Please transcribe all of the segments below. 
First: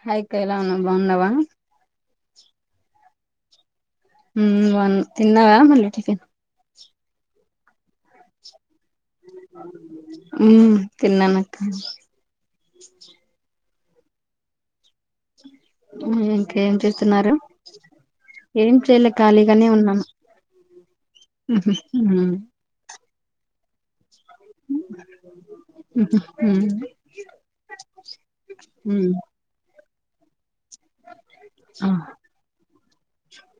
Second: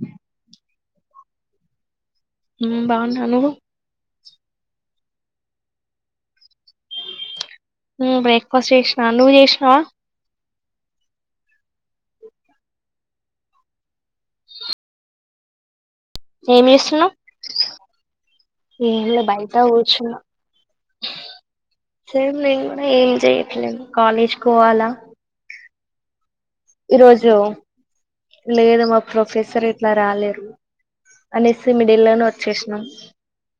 Hi అక్కా ఎలా ఉన్నవ్ బాగున్నవా ఉ బాగున్న నువ్వు ఉ వన్ తిన్నావా మళ్ళీ టిఫిన్ ఉ బ్రేక్ఫాస్ట్ చేశ్ ఆ నువ్వు చేసినవా ఉ తిన్నన ఇంకా ఏం చేస్తున్నారు ఏం చేయలే లే బయట ఖాళీగానే ఉన్నాము కూర్చున్నా చేయట్లాలేదు కాలేజ్ కోవాలా ఇదు ఈరోజు లేదమ్ మా మ్మ్ ప్రొఫెసర్ అట్లా రాలేరు అనేసి మిడియల్లోనే వచ్చేసినాం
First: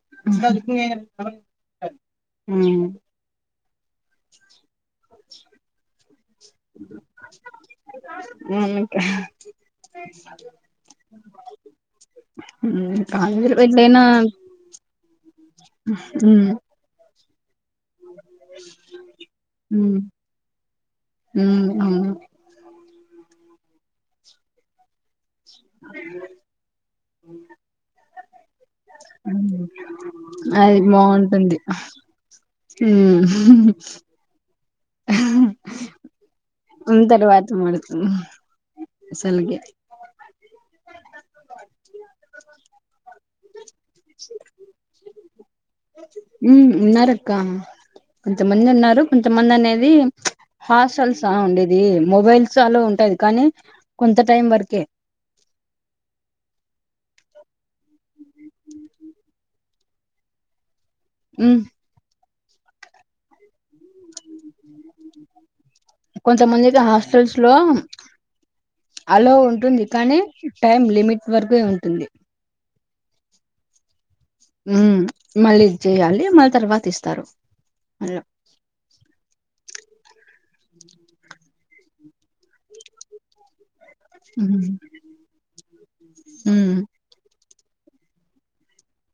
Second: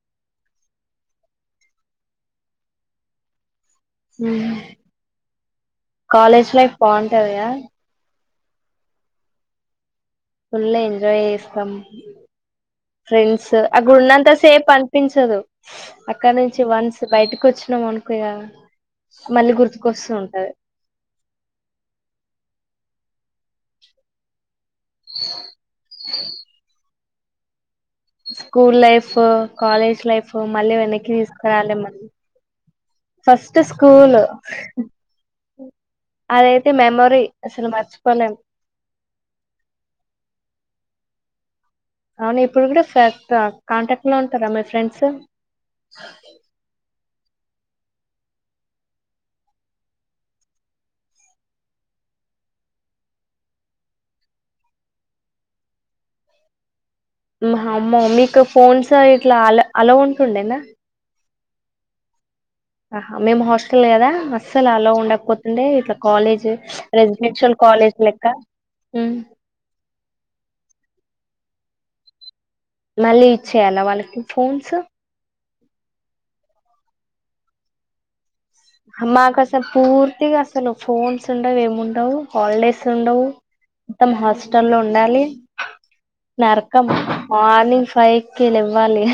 హ [unintelligible] హ కాలేజ్ లైఫ్ బాగుంటాందియా ఉనుకా ఫుల్ ఎంజాయ్ చేస్తాం మ్మ్ ఫ్రెండ్స్ కాలేజీలో అక్కడు ఎట్లైనా ఉన్నంత సేప్ అంట పిన్సదు అక్కడ మ్మ్ నుంచి వన్స్ బయటకి కుచ కునం అనుకోయా మళ్ళీ మ్మ్ గుర్తుకొస్తూ ఉంటది మ్మ్ అవును అ ఇ స్కూల్ లైఫ్ కాలేజ్ లైఫ్ మళ్ళీ అది వెనక్కి బాగుంటుంది తీసుకురాలెం మీ ఫస్ట్ మ్మ్ స్కూల్ అదైతే మెమరీ తర్వాత అసలు మాట్లాడుకుందాం మర్చిపోలేం అసలుకి అవునా ఇప్పుడు కూడా స ఇ కాంటాక్ట్ లో ఉంటారా మీ ఫ్రెండ్స్ ఇ కొంతమంది ఉన్నారు కొంతమంది అనేది హాస్టల్సా ఉండేది మొబైల్స్లో ఉంటాది కానీ కొంత టైం వరకే మా అమ్మ మీకు ఫోన్స్ ఇట్లా అలో అల్లో ఉంటుండేనా మ్ ఆహ మేము హాస్ లేదా అస్సల్ అల్లో ఉండక్పోతుండే ఇట్ల కాలేజ్ కొంతమందికి హాస్టల్స్ లో రెసిడెన్షియల్ కాలేజ్ లెక్క అలో కే ఉంటుంది. మళ్ళీ ఇచ్చేయాలా వాళ్ళకి ఫోన్స్ మళ్ళీ ఇచ్చేయాలి. మళ్ళీ తర్వాత ఇస్తారు మళ్ళ మాక్ అసల్ పూర్తిగా అసలు ఫోన్స్ ఉండవు ఏం ఉండవు హాలిడేస్ ఉండవు. మొత్తం హాస్టల్లో ఉండాలి నర్కం ర్నింగ్ ఫైకే లె లెవ్వాలి.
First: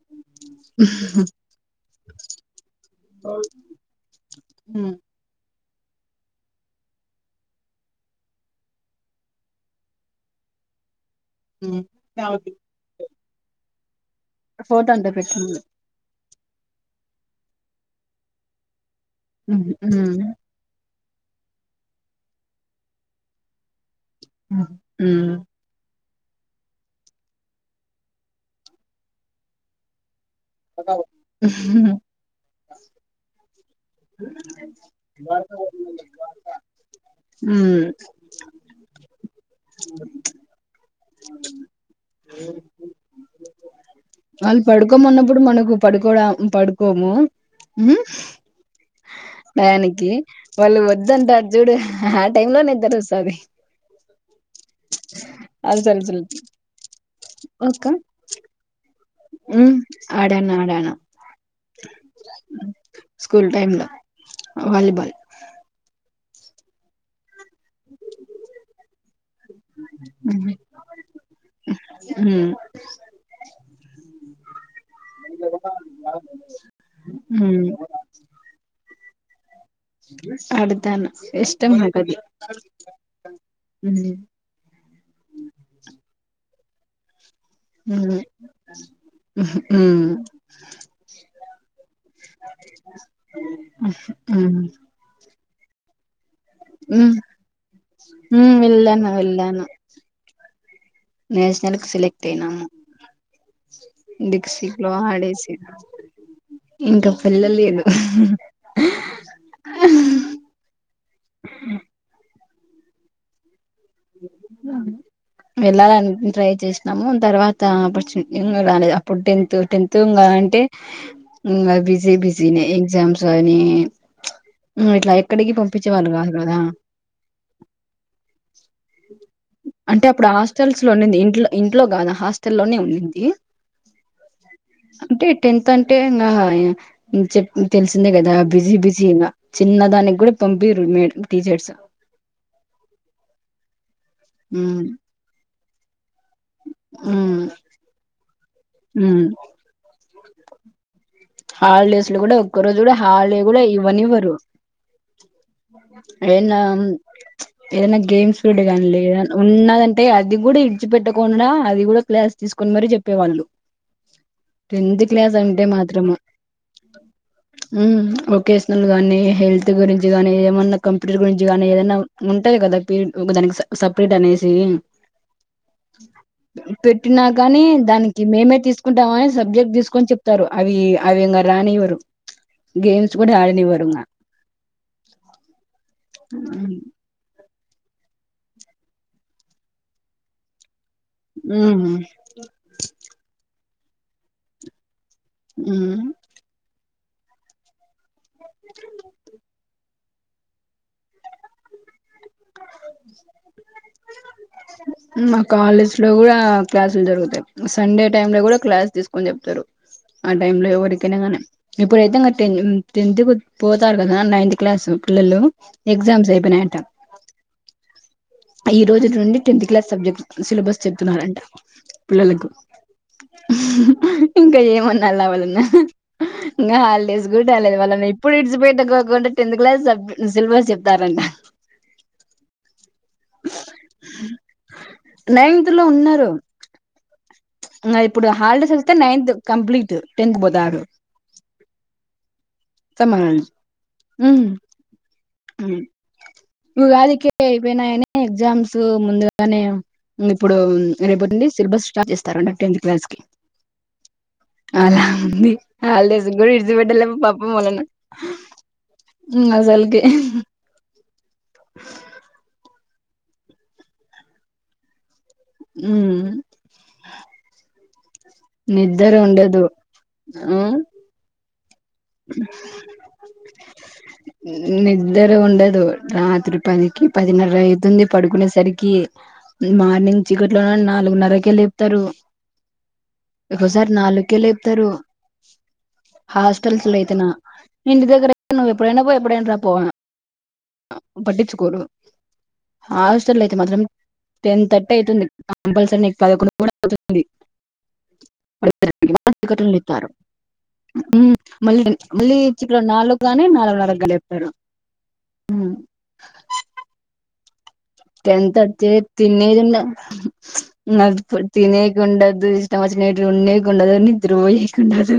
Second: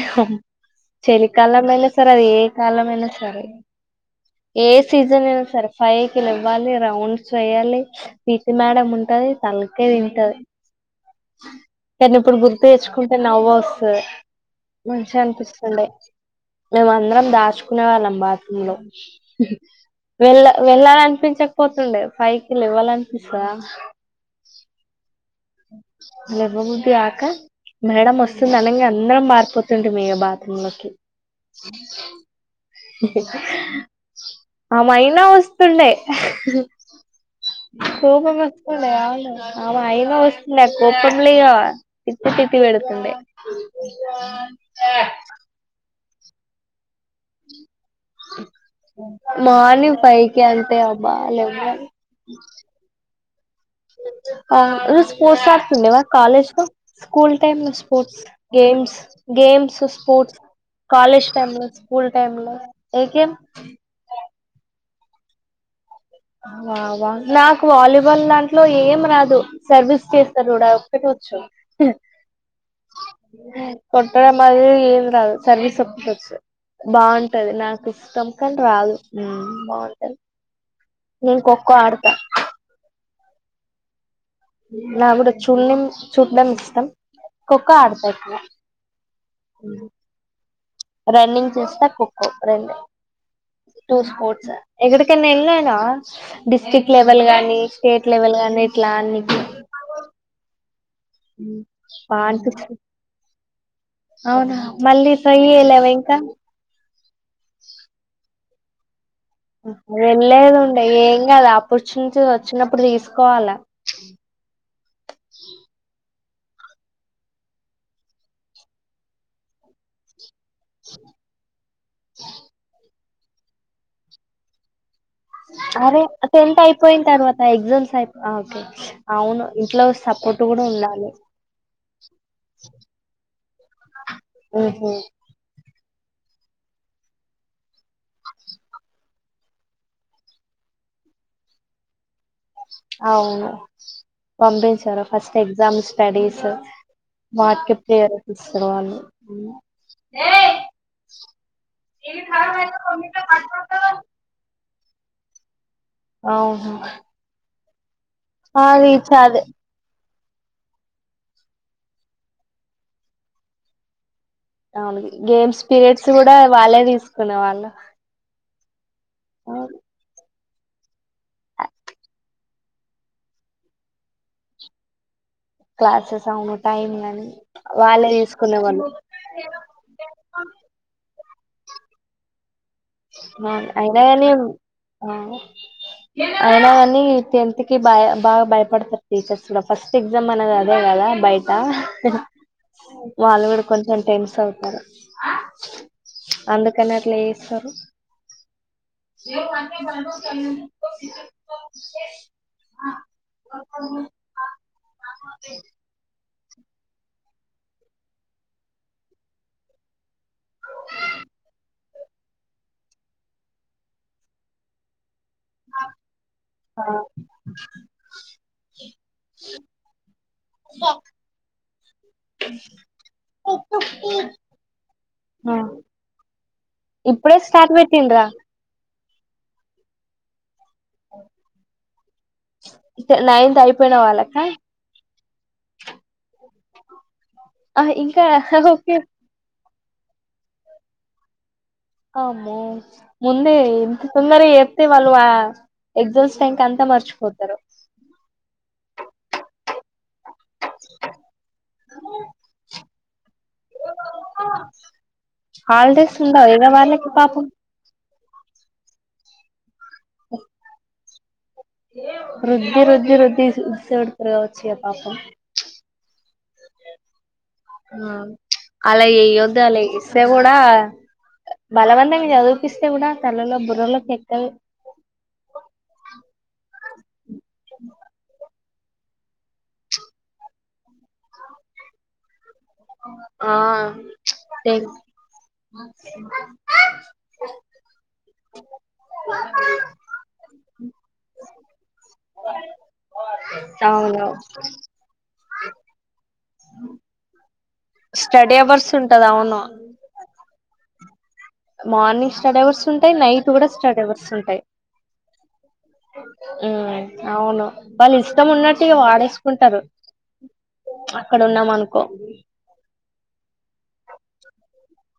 చలికాలమైనా సరే అది ఏ కాలమైనా సరే ఏ సీజన్ అ సరే ఫైవ్కి లెవ్వాలే రౌండ్స్ వేయాలి పీటి మేడం ఉంటది తలకాయ్ తింటది. కాని ఇప్పుడు గుర్తు తెచ్చుకుంటే నవ్వొస్ స ఫోటో అంతా మంచిగా పెట్టండి అనిపిస్తుండే మేం అందరం దాచుకునే వాళ్ళం బాత్రూమ్లో వెళ్ళ వెళ్ళాలం పించక్ పోతుండే ఫైవ్ కి లేవ్వాలన్పిస్తదా మ్ లెవ్వబుద్ధి కాక మేడం వస్తుంది అనంగ అందరం మారిపోతుంటిమ్ ఇగ బాత్ రూమ్లోకి ఆమైనా వస్తుండే కోపం వస్తుండే ఆ ఆమె అయిన వస్తుండే కోప [unintelligible] పెడ్తుండే పడుకోడాం పడు కోము మార్నింగ్ భయానికి ఫైవ్ కి అంతే వాళ్ళు అబ్బా వద్దంటారు జుడు లెవ్వాలి ఆ టైంలో నిద్రొస్తాది. ఆ [unintelligible] అసలు తుండెన అసలు కాలేజ్కు స్కూల్ టైమ్ల ఒక్క స్పోర్ట్స్ గేమ్స్ ఉమ్ గేమ్స్ స్పోర్ట్ ఆడాను ఆడాను కాలేజ్ టైమ్లో స్కూల్ టైమ్లో ఏ గేమ్ స్కూల్ టైమ్ లో వాలీబాల్ వ వ నాక్ వాలీబాల్ దాంట్లో ఏం రాదు సర్వీస్ చేస్తారు ఉమ్ చూడు ఆ ఒక్కటె వచ్చు కొట్టడం అది ఏం రాదు సర్వీస్ ఒక్కటి వచ్చు బాగుంటది ఉమ్ నాకు ఇష్టం కానీ రాదు. హ్మ్మ్ ఆడుతాను ఇష్టమ్ ఆడతా అంటది హ్మ్ అ నాక్ కూడా చూనిం చూడం ఇష్టం. ఖోఖో ఆడతర్రా హ్మ్మ్ రన్నింగ్ చూస్తా ఖోఖో రెండు టూ స్పోర్ట్స్ ఉమ్ ఎక్కడికైనా ఎళ్ళా త డిస్టిక్ ఉమ్ లెవెల్ గాని స్టేట్ లెవెల్ ఉమ్ గాని ఇట్లా వెళ్ళాను అడ్నీకి నేషనల్కి సెలెక్ట్ అయినాము. అవునా డిస్టిక్ మళ్ళీ ఫైయే లేవా ఇంకా ఇంక వెళ్ళలేను వెళ్ళేదు ఉండే ఏం కాదు ఆపర్చునిటి వ వచ్చినప్పుడు తీసుకోవాలా వెళ్ళాలని ట్రై చేసినాము తర్వాత ఆపర్చ్ ఇగ్ రాలేదు అప్పుడు టెన్త్ టెన్త్ ఇంగ అంటే ఇంగా బిజి బిజి నే ఎగ్జామ్స్ కానీ అరే టెన్త్ అయిపోయిన్ తర్వాత ఎగ్జామ్స్ అయి ఓకే అవును ఇంట్లో అంటే అప్పుడు సపోర్ట్ కూడా హాస్టల్స్ లో ఉండాలి ఉండింది ఇంట్లో ఇంట్లో కాదు హాస్టల్ లోనే ఉండింది ఉహు అంటే టెన్త్ అ అంటే ఇంగా చెప్ తెలిసిందే కదా బిజి బిజి ఇగా చిన్న దానికి కూడా పంపియరు. మేడం, టీచర్స్ అవును మ్మ్ పంపించర ఫస్ట్ ఎగ్జామ్ దమ్ [unintelligible] స్టడీస్ మ్మ్ వాట్కి ప్రేరపిస్తారు వాళ్ళు మ్మ్ ఏయ్ హాలిడేస్ లో కూడా ఒక్క రోజు కూడా హాలిడే కూడా ఇవ్వనివ్వరు. ఏన్న అవును ఏ గేమ్స్ కూడా కానీ అది లేద చది ఉన్నదంట అంటే అది కూడా ఇడ్చి పెట్టకుండా అది కూడా క్లాస్ తీసుకొని మరి చెప్పేవాళ్ళు. అవును గేమ్స్ పీరియడ్స్ కూడా వాళ్ళే తీసుకునే వాళ్ళు ఉం వొకేషనల్ గానీ హెల్త్ గురించి గాని ఏమన్నా కంపెనీలు గురించి కానీ ఏదన్నా ఉంటయి కదా పిరిడ్ ఒక దానికి సపరేట్ అనేసి క్లాసెస్ అవును టైం గాని పెట్టినాకాని వాళ్ళే దానికి తీసుకునే మేమే వాళ్ళు తీసుకుంటామని సబ్జెక్ట్ తీసుకొని చెప్తారు అవి ఇగ అవింగ రానివ్వరు కూడా స్మాల్ ఆడనివ్వరు ఇంగ అయినాగానీ ఆ అయినాగాని తి టెన్త్ కి బ బాగా భయపడతారు టీచర్స్ కూడా ఫస్ట్ ఎగ్జామ్ అనేది అదే కదా. బయట మ్మ్ వాళ్ళుకూడ కొంచెం టెన్స్ అవుతారు. ఉం ప్లేసు మా కాలేజ్ లో కూడా ఆ క్లాసులు జరుగుతాయి సండే టైం లో కూడా క్లాస్ తీసుకొని చెప్తారు ఆ టైం లో ఎవరికైనా కాని ఇప్పుడైతే ఇంకా టెన్ టెన్త్ కు పోతారు కదా నైన్త్ క్లాస్ పిల్లలు ఎగ్జామ్స్ అయిపోయినాయట. ఈ రోజు నుండి టెన్త్ క్లాస్ సబ్జెక్ట్ సిలబస్ చెప్తున్నారంట పిల్లలకు ఇంక ఏమనాల ఆ వాళ్ళను ఇంకా హాలిడేస్ ఇప్పుడే గూడ స్టార్ట్ కాలేదు వాళ్ళను పెట్టిండ్రా ఇప్పుడే ఇడిచిపేట్ [unintelligible] కాకుండా టెంత్ క్లాస్ సబ్ సిలబస్ చెప్ దారంట ట్ నైన్త్ అయిపోయిన వాళ్ళకా ఆ ఇంక ఇంకా ఇప్పుడు హలీడేస్ అతే ఓకే నైన్త్ కంప్లీట్ టెన్త్ పోతారు. అ మో ముందే ఇంత తొందరగా చెప్తే వాళ్ళు ఆ ఎగ్జామ్స్ టైం కి అంతా ఉగాదికే మర్చిపోతారు ఐపోనాయని ఎగ్జామ్స్ సో ముందుగానే ఇప్పుడు రేపటి నుండి సిలబస్ స్టార్ట్ చేస్తారు అంట టెన్త్ క్లాస్ ఓకే అలా ఉంది హాలిడేస్ కి కూడా ఉండవు ఇగ ఇడిసిపెట్టలా వాళ్ళకి పాపం వాళ్ళని ఉమ్ అసలకీ అ ద్ద రుద్ది రుద్ది ఇడాసపెడతారు కావచ్చు పాపం ఉ అలా వేయ్యొద్దు ఉండదు అలా ఇస్తే కూడా ఆ బలవంతంగా చదివిపిస్తే కూడా తలలో బుర్రలోకి ఎక్కదు నిద్దర ఉండదు రాత్రి పదికి పదిన్నర అవుతుంది పడుకునే సరికి మార్నింగ్ చికెట్ లో నాలుగున్నరక లేపుతారు ఆ ఒకసారి నాలుకే లేపుతారు హోస్ట్ ల్లయితేనా ఇంటి దగ్గర అయితే నువ్వు ఎప్పుడైనా పో ఎప్పుడేన రా పో పట్టించుకోరు హాస్టల్ అయితే మాత్రం అవును టెన్ థర్టీ అవుతుంది కంపల్సరీ పదకొండు కూడా అవుతుంది స్టడీ అవర్స్ ఉంటది అవును అ మళ్ళీ మార్నింగ్ మళ్ళీ స్టడీ చిప్పుడు అవర్స్ ఉంటాయి నాలుగుగాని నైట్ కూడా నాలుగు నరకుగా లేపుతారు ఆ అవును వాళ్ళు ఇష్టం టెన్త్ అచ్చ ఉన్నట్టుగా తినేదిన్న వాడేసుకుంటారు అక్కడ ఉన్నాం అనుకో తినేకుండదు ఇష్టం వచ్చిన ఉన్న కుండదు నిద్ర పోయి ఉండరు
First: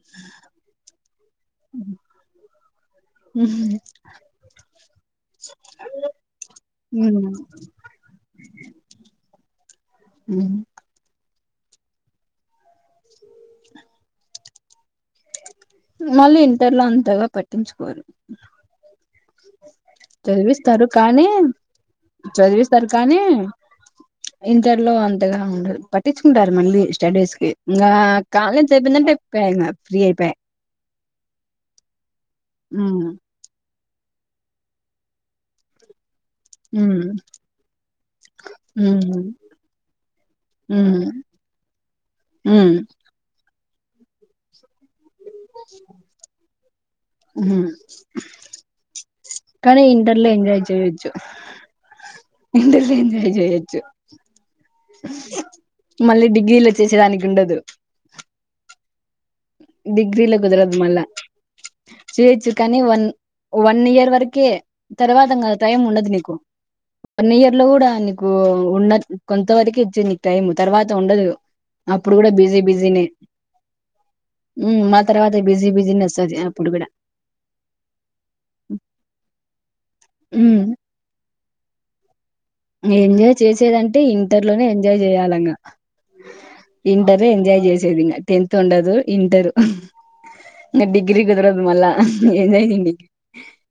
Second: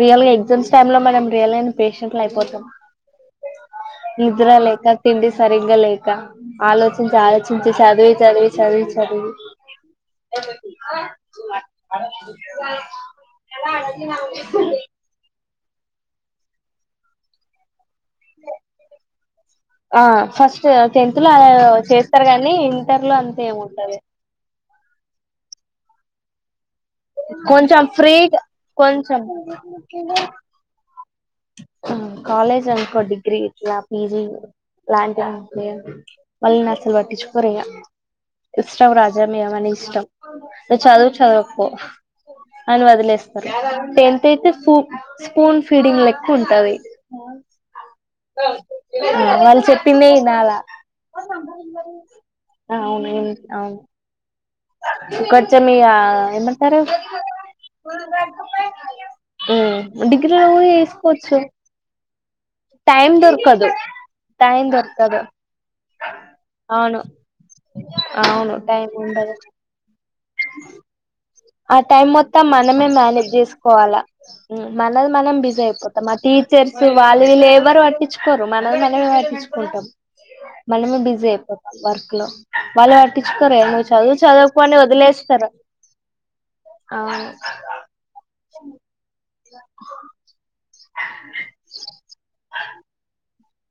రియల్ గా ఎగ్జామ్స్ టైమ్ లో మనం రియల్గా పేషెంట్లు అయిపోతాం నిద్ర లేక తిండి సరిగ్గా లేక ఆలోచించి ఆలోచించి చదివి చదివి చదివి చదివి అ అ ఎ అడి మళ్ళీ ఇంటర్ లో అంతగా పట్టించుకోరు ఆ ఫస్ట్ చదివిస్తారు టెన్త్ కానీ లో అలా చేస్తారు కానీ చదివిస్తారు ఇంటర్ లో కానీ అంతే ఏముంటది ఇగా ఉ పట్టించుకుంటారు మళ్ళీ స్టడీస్ కి కొంచం ఇంకా ఫ్రీగా కాలేజ్ అయిపోయిందంటే కొంచం అయిపోయా ఇంగ ఫ్రీ అయిపోయా కాలేజ్ ఉమ్ అనుకో డిగ్రీ ఇట్లా పీజీ లాంటివి మళ్ళీని అసలు ఉమ్ పట్టించుకోరూ ఇగ ఇష్టం రాజా ఉమ్ మే మన ఇష్టం చదువు ఉమ్ చదువకపో ఉమ్ అని వదిలేస్తారు టెన్త్ ఇయితే సూప్ స్పూన్ ఫీడింగ్ లెక్క ఉంటంది ఉమ్ వాళ్ళు కానీ చెప్పిందే ఇంటర్లో ఈనల ఎంజాయ్ చేయొచ్చు ఇంటర్లో అవును ఏ ఎంజాయ్ అవును చేయొచ్చు ఖర్చమియా మళ్ళీ డిగ్రీలో ఏమంటారు చేసేదానికి ఉండదు హ్మ్ ఆ డిగ్రీలో డిగ్రీల పో కుదరదు మళ్ళా ఏసుకోవచ్చు చేయొచ్చు కానీ వన్ వన్ ఇయర్ వరకే దొరకదు తర్వాత ఇంగ టైం ఉండదు నీకు, అవును వన్ ఇయర్ లో కూడా నీకు అవును టైం ఉన్న ఉండదు కొంత వరకే ఇచ్చే నీ టైమ్ తర్వాత ఉండదు ఆ టైమ్ అప్పుడు కూడా మొత్తం బిజీ మనమే బిజీనే మేనేజ్ చేసుకోవాలా హ్మ్ మా మనది తర్వాత మనం బిజీ అయిపోతాం మా బిజీనెస్ అది అప్పుడు టీచర్స్ గూడా. వాళ్ళు, వీళ్లూ ఎవరు పట్టించుకోరు మనది మనమే పట్టించుకుంటాం. హ్మ్. మనమే బిజీ అయిపోతాం వర్క్ లో. వాళ్ళు ఎంజాయ్ పట్టించుకోరే నువ్ చేసేదంటే చదువు చదువుక పో అని వదిలేస్తారు. ఇంటర్ ఏ అవును ఎంజాయ్ చేసేది ఇంగ టెన్త్ ఉండదు. ఇంటరు. [inaudible] ఇంగ డిగ్రీ కుదరదు మళ్ళ ఎంజాయ్ చేయనికి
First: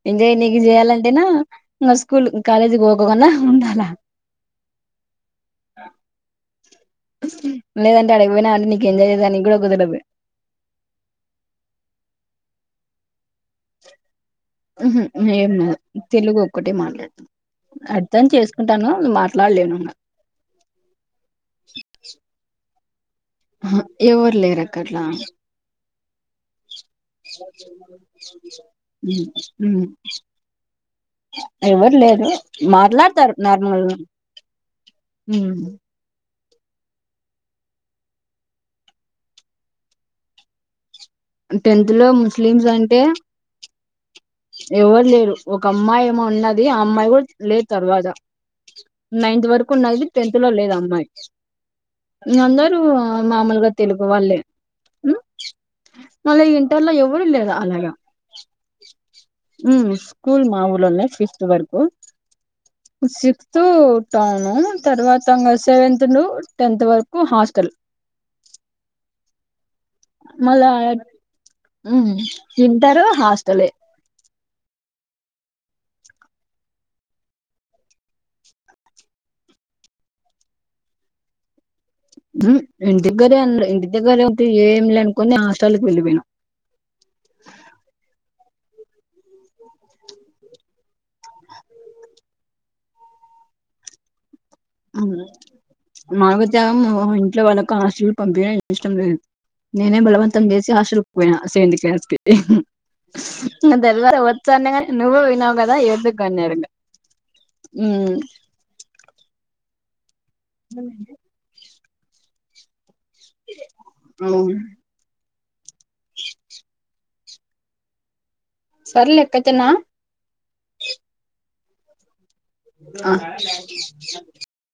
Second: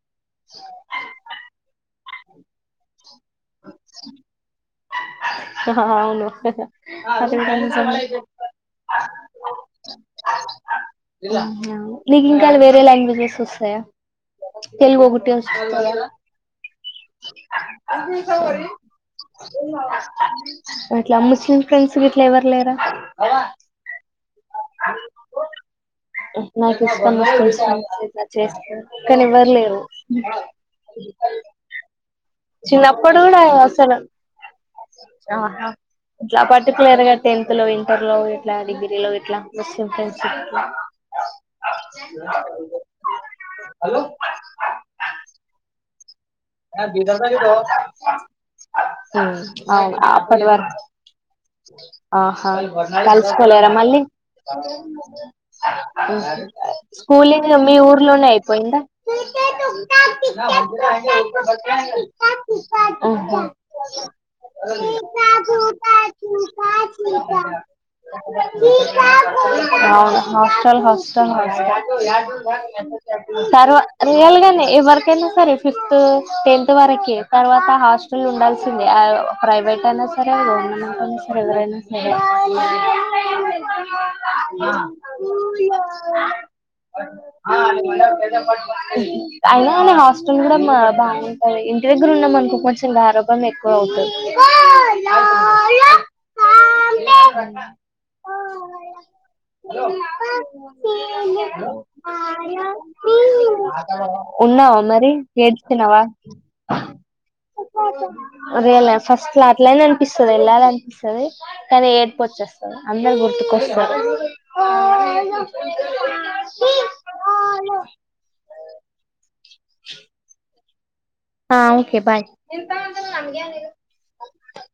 ఎంజాయ్ నీకు చేయాలంటేనా ఇంగ స్ స్కూల్ కాలేజ్ పోకొకున్న లా అవును లేదంటే ఆడికి పోయినా అంటే నీకు ఎంజాయ్ జేయడానికి గూడా కుదరదు. నీకు ఇంకా వేరే లాంగ్వేజ్ వస్సయా ఉహుం ఏం రాద్ తెలుగు ఒక టే మాన్ మాట్లాడలేను ఇంగ. అట్లా ముస్లిమ్ ఫ్రెండ్స్ గిట్ల ఎవర్ లేరా హ్ హ్మ్మ్ ఎవర్ నాకు ఇష్టమే [unintelligible] కానీ హ్మ్. ఎవ్వరు లేరు. హ్మ్. ఎవరు లేరు చిన్నప్పుడు మాట్లాడతారు కూడా నార్మల్గా. అసలు ఉమ్ ఇట్లా పర్టికులర్ గా టెన్త్ లో, ఇంటర్ లో ఇట్లా, డిగ్రీ లో ఇట్లా, ముస్లిం ఫ్రెండ్షిప్ లో టెన్త్ లో ముస్లిమ్స్ అంటే అవును ఎవరు లేరు ఒక అమ్మాయి ఏమో ఉన్నది ఆ హు అమ్మాయి కూడా లేదు తర్వాత నైన్త్ వరకు అవున్ ఉన్నది టెన్త్ లో లేదు అప్పటివరకు ఆ అమ్మాయి ఆ ఇంగ హా అందరూ కలుసుకోలేర మామూలుగా మళ్ళీ తెలుగు వాళ్ళే ఉమ్ మళ్ళీ ఇంటర్ లో ఎవరు స్కూలింగ్ లేరు లా మీ అలాగా ఊర్లోనే అయిపోయిందా ఉమ్ స్కూల్ మా ఊర్లోనే ఫిఫ్త్ వరకు సిక్స్త్ టౌను తర్వాత ఇంగ సెవెంత్ ను టెన్త్ వరకు హాస్టల్ అహ మళ్ళా హాస్టల్ హాస్టల్ ఉమ్ ఇంటరు హాస్టలే తర్వా రియల్ గానే ఎవరు ఐన సరే ఫిఫ్త్ టెన్త్ వరకే తర్వాత హాస్టల్ ఉండాల్సిందే ప్రైవేట్ అయినా సరే గవర్నమెంట్యిన్నా సరే ఎవరైనా సరే ఇంటి దగ్గరే ఇంటి దగ్గర ఏమి లే అనుకుని హాస్టల్కి వెళ్ళిపోయినాం ఐన మా హస్టల్ కూడా బానే అంట ఇంటి దగ్గర ఉన్నాం అనుకో కొంచెం గారాబం ఎక్కువ అవుతుంది మాకు తగ ఇంట్లో వాళ్ళకు హాస్టల్ పంపియ్యడం ఇష్టం లేదు నేనే బలవంతం చేసి హాస్టల్ కు పోయినా సెవంత్ క్లాస్ కి దర్వ వచ్చా నువ్ విన్నావు కదా ఏ రియ ఫస్ట్ క్లాస్ల ఎల్లాలి అనిపిస్తుది కానీ ఏడుపు వచ్చేస్తాది అందరూ గుర్తు వస్తారు ఉమ్ [inaudible] ఆలో సర్లే కతేనా ఆ ఒకే బాయ్ ఆ